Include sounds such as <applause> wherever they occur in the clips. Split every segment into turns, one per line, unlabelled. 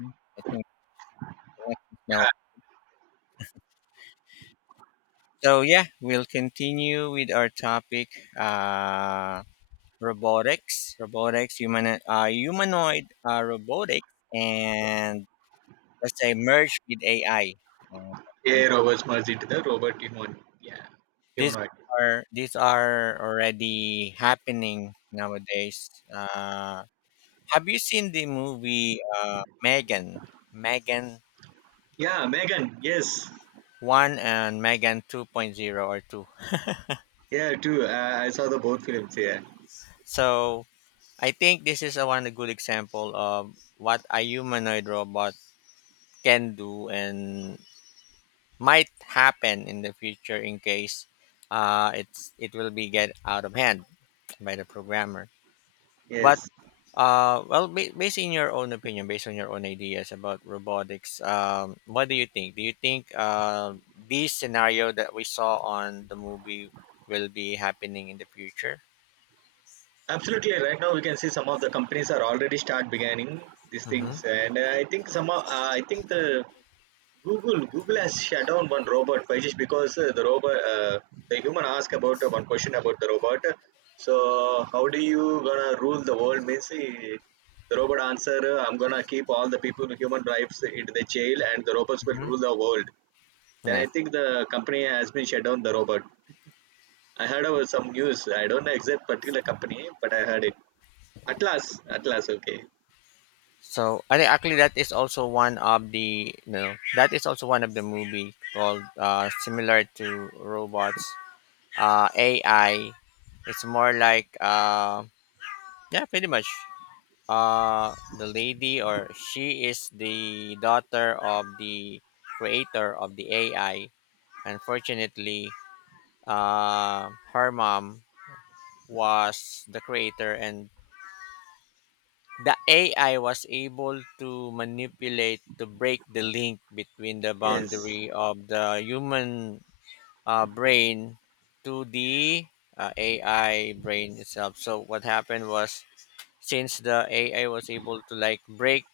Mm, I think connections now. So yeah, we'll continue with our topic: uh, robotics, humanoid robotics, and let's say merged with AI. Uh,
Yeah, Roberts merged into the Robert human. Yeah,
these
humanoid.
these are already happening nowadays. Have you seen the movie Megan
Yeah, Megan. Yes.
One and Megan Two?
Yeah, too. I saw the both films. Yeah.
So I think this is a one good example of what a humanoid robot can do and might happen in the future, in case it will be get out of hand by the programmer. But
Yes.
well, based in your own opinion, based on your own ideas about robotics, what do you think? Do you think this scenario that we saw on the movie will be happening in the future?
Absolutely. Right now, we can see some of the companies are already start beginning these
Mm-hmm.
things, and I think some. I think the Google has shut down one robot. Why? Just because the robot the human asked about one question about the robot. So how do you gonna rule the world? Means the robot answer, I'm gonna keep all the people with human rights into the jail and the robots will
Mm-hmm.
rule the world. Then I
Yes.
think the company has been shut down the robot. I heard about some news. I don't know exact particular company, but I heard it. Atlas, okay.
So I think actually that is also one of the you know that is also one of the movie called similar to robots, AI. It's more like, yeah, pretty much. The lady or She is the daughter of the creator of the AI. Unfortunately, her mom was the creator, and the AI was able to manipulate to break the link between the
Yes,
boundary of the human brain to the AI brain itself. So what happened was, since the AI was able to like break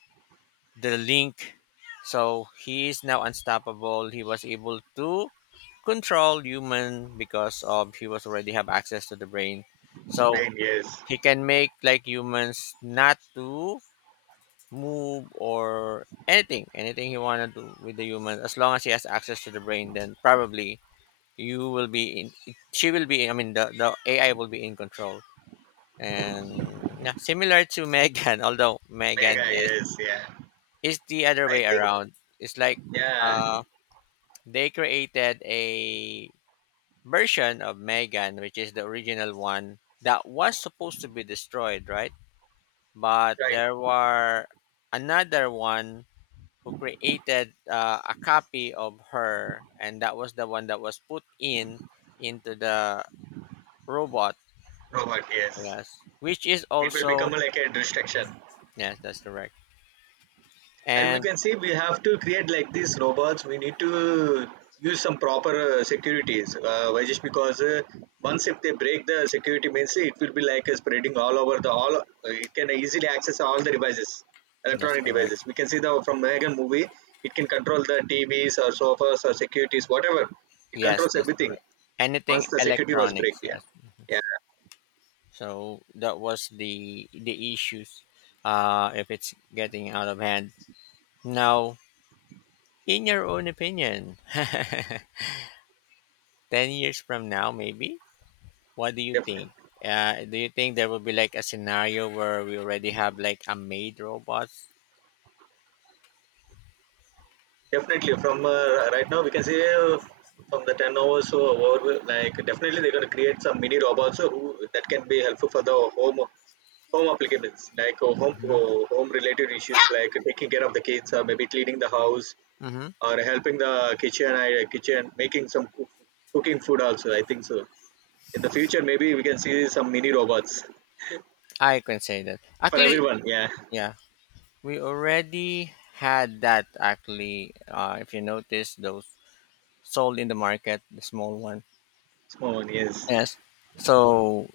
the link, so he is now unstoppable. He was able to control human because of he was already have access to the brain. So
right. Yes,
he can make like humans not to move or anything he want to do with the human, as long as he has access to the brain, then probably you will be in she will be, I mean, the AI will be in control. And yeah, similar to Megan. <laughs> Although megan
Mega.
is
Yes, yeah.
is the other
I
way
think,
around, it's like
yeah,
uh they created a version of Megan, which is the original one that was supposed to be destroyed, right? But
right.
there were another one who created a copy of her, and that was the one that was put in into the robot.
Robot, yes.
Yes, which is
It will become
also.
like a distraction.
Yes, that's correct.
And we
And
can see we have to create like these robots. We need to use some proper securities. Why? Just because once if they break the security means it will be like spreading all over the all. It can easily access all the devices,
that's
electronic
correct.
devices. We can see the from Megan movie, it can control the TVs or sofas or securities, whatever. It
Yes,
controls
that's
everything
correct. Anything
once the security was break.
electronics.
Yeah,
Yes. Mhm.
yeah,
So that was the issues. If it's getting out of hand now, in your own opinion, <laughs> 10 years from now, maybe. What do you
definitely.
think? Do you think there will be like a scenario where we already have like a made robot?
Definitely, from right now we can say from the 10 hours or over, like definitely they're gonna create some mini robots who that can be helpful for the home applications, like uh, home
hmm
uh, home related issues, like taking care of the kids, or maybe cleaning the house,
hmm
or helping the kitchen making some cooking food also. I think so. In the future, maybe we can see some mini robots
I can say that.
for
Actually,
everyone. Yeah,
yeah, we already had that. Actually, if you notice, those sold in the market, the small one.
small one. Yes,
Yes. So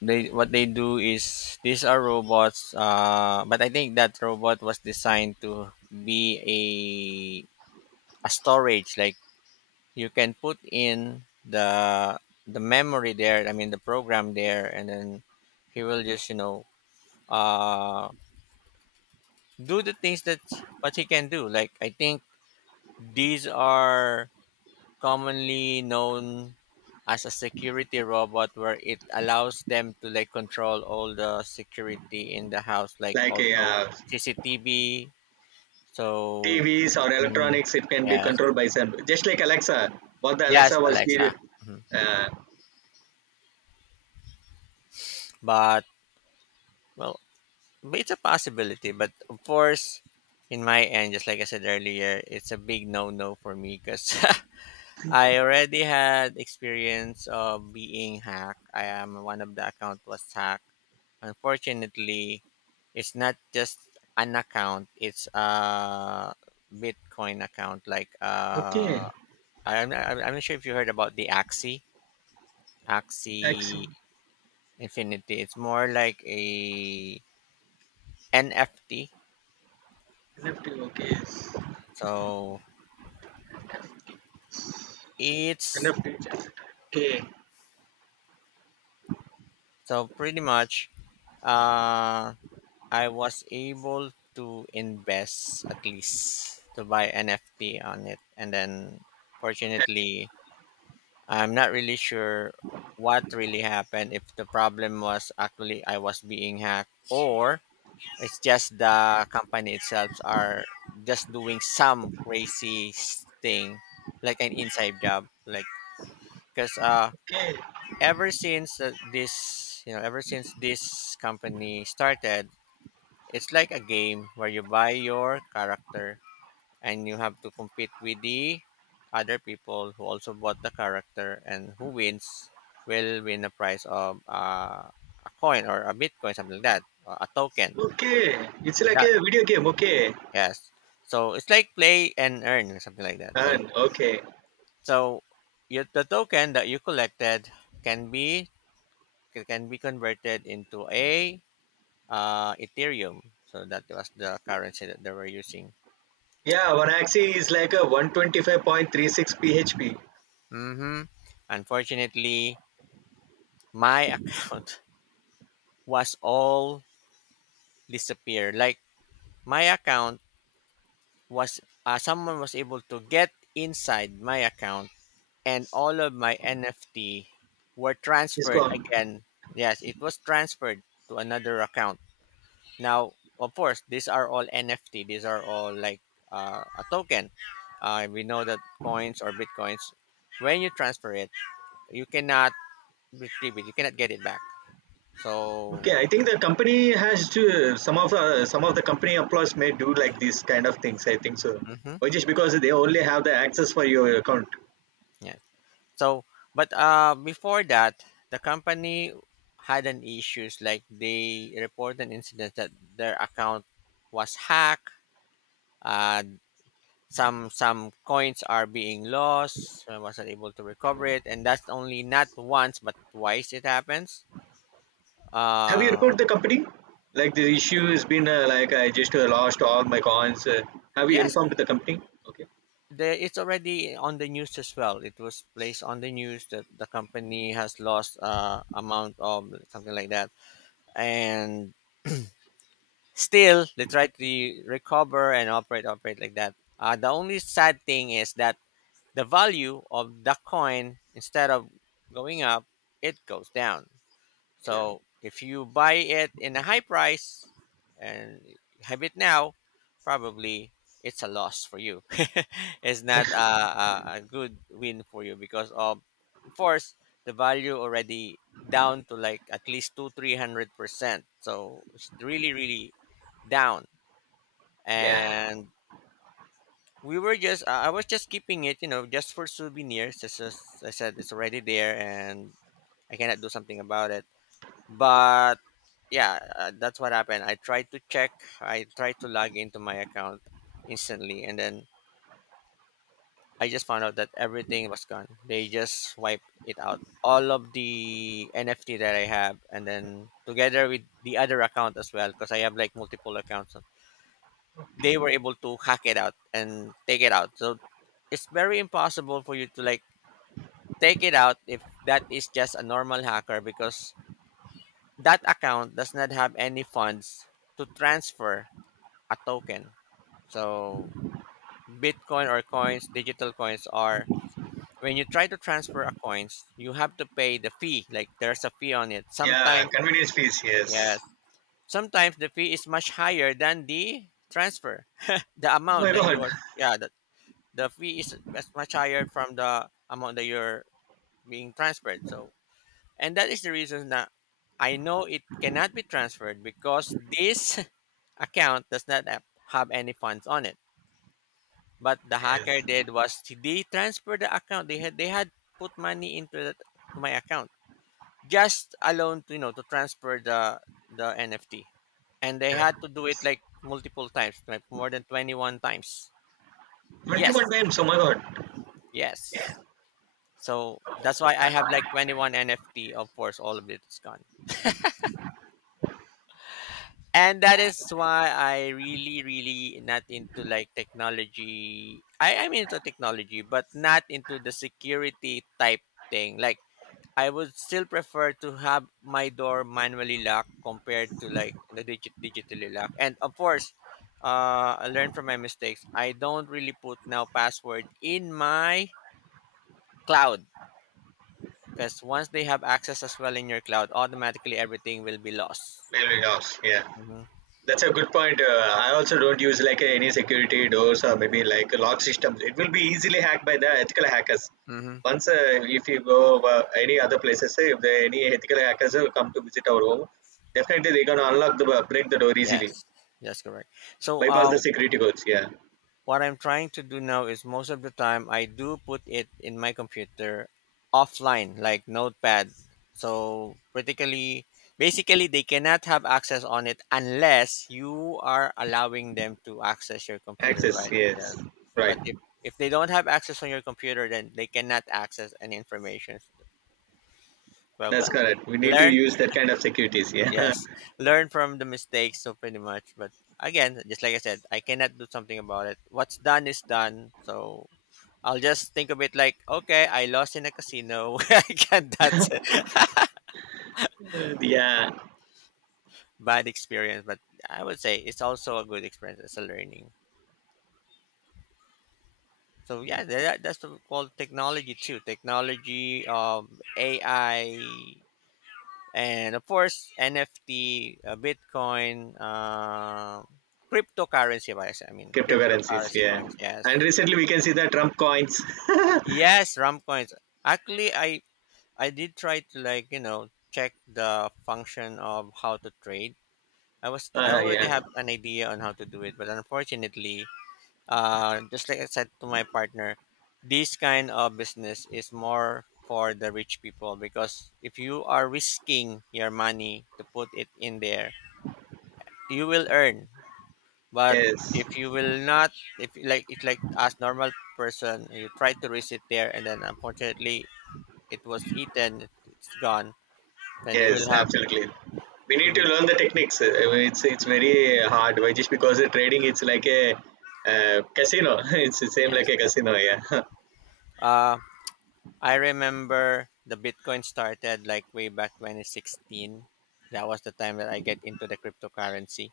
they what they do is these are robots. But I think that robot was designed to be a storage, like you can put in the memory there, I mean, the program there, and then he will just uh do the things that what he can do. Like, I think these are commonly known as a security robot where it allows them to like control all the security in the house, like
like,
also
yeah.
CCTV, so...
TVs or
Mm,
electronics, it can be
yes,
controlled by some, just like Alexa. What the
yes.
Alexa was did.
Alexa. Mhm.
Uh,
But, well but it's a possibility. But of course, in my end, just like I said earlier, it's a big no no for me, because <laughs> I already had experience of being hacked. I am one of the account was hacked. Unfortunately, it's not just an account; it's a Bitcoin account. Like,
okay,
I'm not sure if you heard about the Axie
X
Axie Infinity. It's more like a NFT.
left. Okay, yes.
So
Okay,
It's so, pretty much, uh, I was able to invest at least to buy NFT on it. And then, fortunately, I'm not really sure what really happened, if the problem was actually I was being hacked or it's just the company itself are just doing some crazy thing, like an inside job, like because
okay,
ever since this company started, it's like a game where you buy your character, and you have to compete with the other people who also bought the character, and who wins will win a prize of a coin or a bitcoin, something like that, or a token.
okay. It's like
That
a video game. Okay,
Yes, so it's like play and earn, something like that. So
and okay.
so the token that you collected can be, converted into a Ethereum. So that was the currency that they were using.
Yeah, one axis is like a 125.36 PHP.
hmm Unfortunately, my <laughs> account was all disappeared. Like, my account was, someone was able to get inside my account, and all of my NFT were
It's
transferred
gone.
again. Yes, it was transferred to another account. Now, of course, these are all NFT. These are all like, a token. We know that coins or bitcoins, when you transfer it, you cannot retrieve it. You cannot get it back. So,
Okay, I think the company has to some of the company employees may do like these kind of things. I think so.
mhm,
Or just because they only have the access for your account.
yeah. So, but before that, the company had an issues, like they reported an incident that their account was hacked. Uh, some coins are being lost. I wasn't able to recover it, and that's only not once but twice it happens.
Have you
uh
reported the company? Like the issue has been like I just lost all my coins. Have you
yes.
informed the company? Okay.
It's already on the news as well. It was placed on the news that the company has lost amount of something like that, and still they try to recover and operate like that. The only sad thing is that the value of the coin, instead of going up, it goes down. So if you buy it in a high price and have it now, probably it's a loss for you. <laughs> It's not a good win for you because of course, the value already down to like at least two three hundred percent. So it's really, really down.
Yeah,
And we were just I was just keeping it, just for souvenirs. As I said, it's already there, and I cannot do something about it, but yeah, that's what happened. I tried to log into my account instantly, and then I just found out that everything was gone. They just wiped it out, all of the NFT that I have, and then together with the other account as well, because I have like multiple accounts. So they were able to hack it out and take it out. So it's very impossible for you to like take it out if that is just a normal hacker, because that account does not have any funds to transfer a token. So Bitcoin or coins, digital coins are, when you try to transfer a coins, you have to pay the fee. Like there's a fee on it.
yeah,
Sometimes.
convenience fees, yes.
Yes. Sometimes the fee is much higher than the transfer. <laughs> the
Oh my
amount that you
God. <laughs>
are Yeah, the fee is as much higher from the amount that you're being transferred. So and that is the reason that I know it cannot be transferred, because this <laughs> account does not have any funds on it. But the hacker
Yes,
did was they transferred the account. They had put money into to my account, just alone to to transfer the NFT, and they
yeah.
had to do it like multiple times, like more than 21 times.
21
Yes,
times. Oh my God.
yes. So that's why I have like 21 NFT. Of course, all of it is gone. And that is why I really, really not into like technology. I am into technology, but not into the security type thing. Like, I would still prefer to have my door manually locked compared to like the digitally locked. And of course, I learned from my mistakes. I don't really put now password in my cloud, because once they have access as well in your cloud, automatically everything will be lost.
Will be lost, yeah.
Mm-hmm.
That's a good point. I also don't use like any security doors or maybe like lock systems. It will be easily hacked by the ethical hackers. Once, if you go any other places, if there are any ethical hackers who come to visit our home, definitely they can unlock the break the door easily,
Yes, that's correct. So,
bypass the security codes. Yeah,
what I'm trying to do now is most of the time I do put it in my computer offline, like Notepad. So, particularly, basically, they cannot have access on it unless you are allowing them to access your computer,
access.
right? Yeah.
Yes, right.
But if they don't have access on your computer, then they cannot access any information. Well,
That's correct. We need to
learn
use that kind of securities. Yeah.
Yes,
<laughs>
learn from the mistakes. So pretty much, but again, just like I said, I cannot do something about it. What's done is done. So I'll just think of it like, okay, I lost in a casino. <laughs> Again, that's a
Yeah,
bad experience, but I would say it's also a good experience. It's a learning. So yeah, that's what we call technology too. Technology, AI, and of course NFT, Bitcoin, cryptocurrency. I mean,
cryptocurrencies.
cryptocurrency
Yeah,
coins.
and
Yes.
recently we can see the Trump coins. <laughs> uh,
Yes, RAM coins. Actually, I did try to like check the function of how to trade. I already
yeah.
have an idea on how to do it, but unfortunately, just like I said to my partner, this kind of business is more for the rich people, because if you are risking your money to put it in there, you will earn. But
Yes.
if you will not, if you like, it's like as normal person, you try to risk it there, and then unfortunately, it was eaten, has gone. Then
Yes, absolutely. We
you
need to
will...
learn the techniques. It's very hard. Why? Just because the trading, it's like a casino. <laughs> It's the same like
Yes,
a
yes.
casino. Yeah. <laughs>
uh I remember the Bitcoin started like way back 2016. That was the time that I get into the cryptocurrency.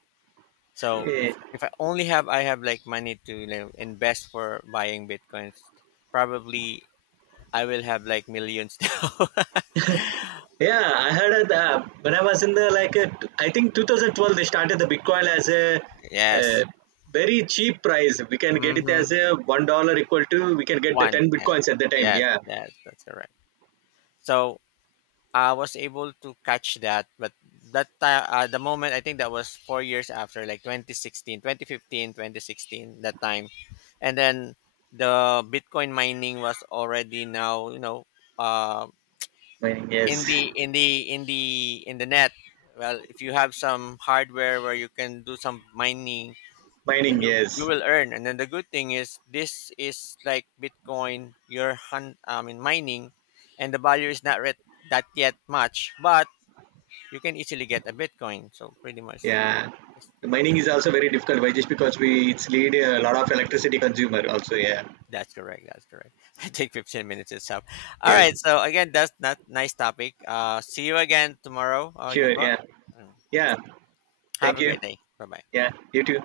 So
Yeah.
if I have like money to, invest for buying bitcoins, probably I will have like millions <laughs> now.
Yeah, I heard it, when I was in the like I think 2012 they started the Bitcoin as a uh,
Yes.
very cheap price. We can get it as
Mm-hmm.
a $1 equal to we can get the
One.
ten
Yes,
bitcoins at the time.
yes,
Yeah,
yes, that's correct. So I was able to catch that, but that time, the moment I think that was 4 years after, like 2016, 2015, 2016, that time, and then the Bitcoin mining was already now, uh,
mining,
in
yes.
the in the in the in the net. Well, if you have some hardware where you can do some mining,
<laughs>
then
Mining,
you
yes.
will earn. And then the good thing is, this is like Bitcoin, you're I mean, mining, and the value is not that yet much, but you can easily get a Bitcoin. So pretty much,
Yeah,
it's-
the mining is also very difficult. Why? Just because we it's lead a lot of electricity consumer also. Yeah,
that's correct. That's correct. <laughs> I think 15 minutes is up. All
yes,
right. So again, that's not nice topic. See you again tomorrow,
sure.
Yuva.
Yeah,
Mm.
yeah.
Have
Thank
a
you.
great day. Bye bye.
Yeah, you too.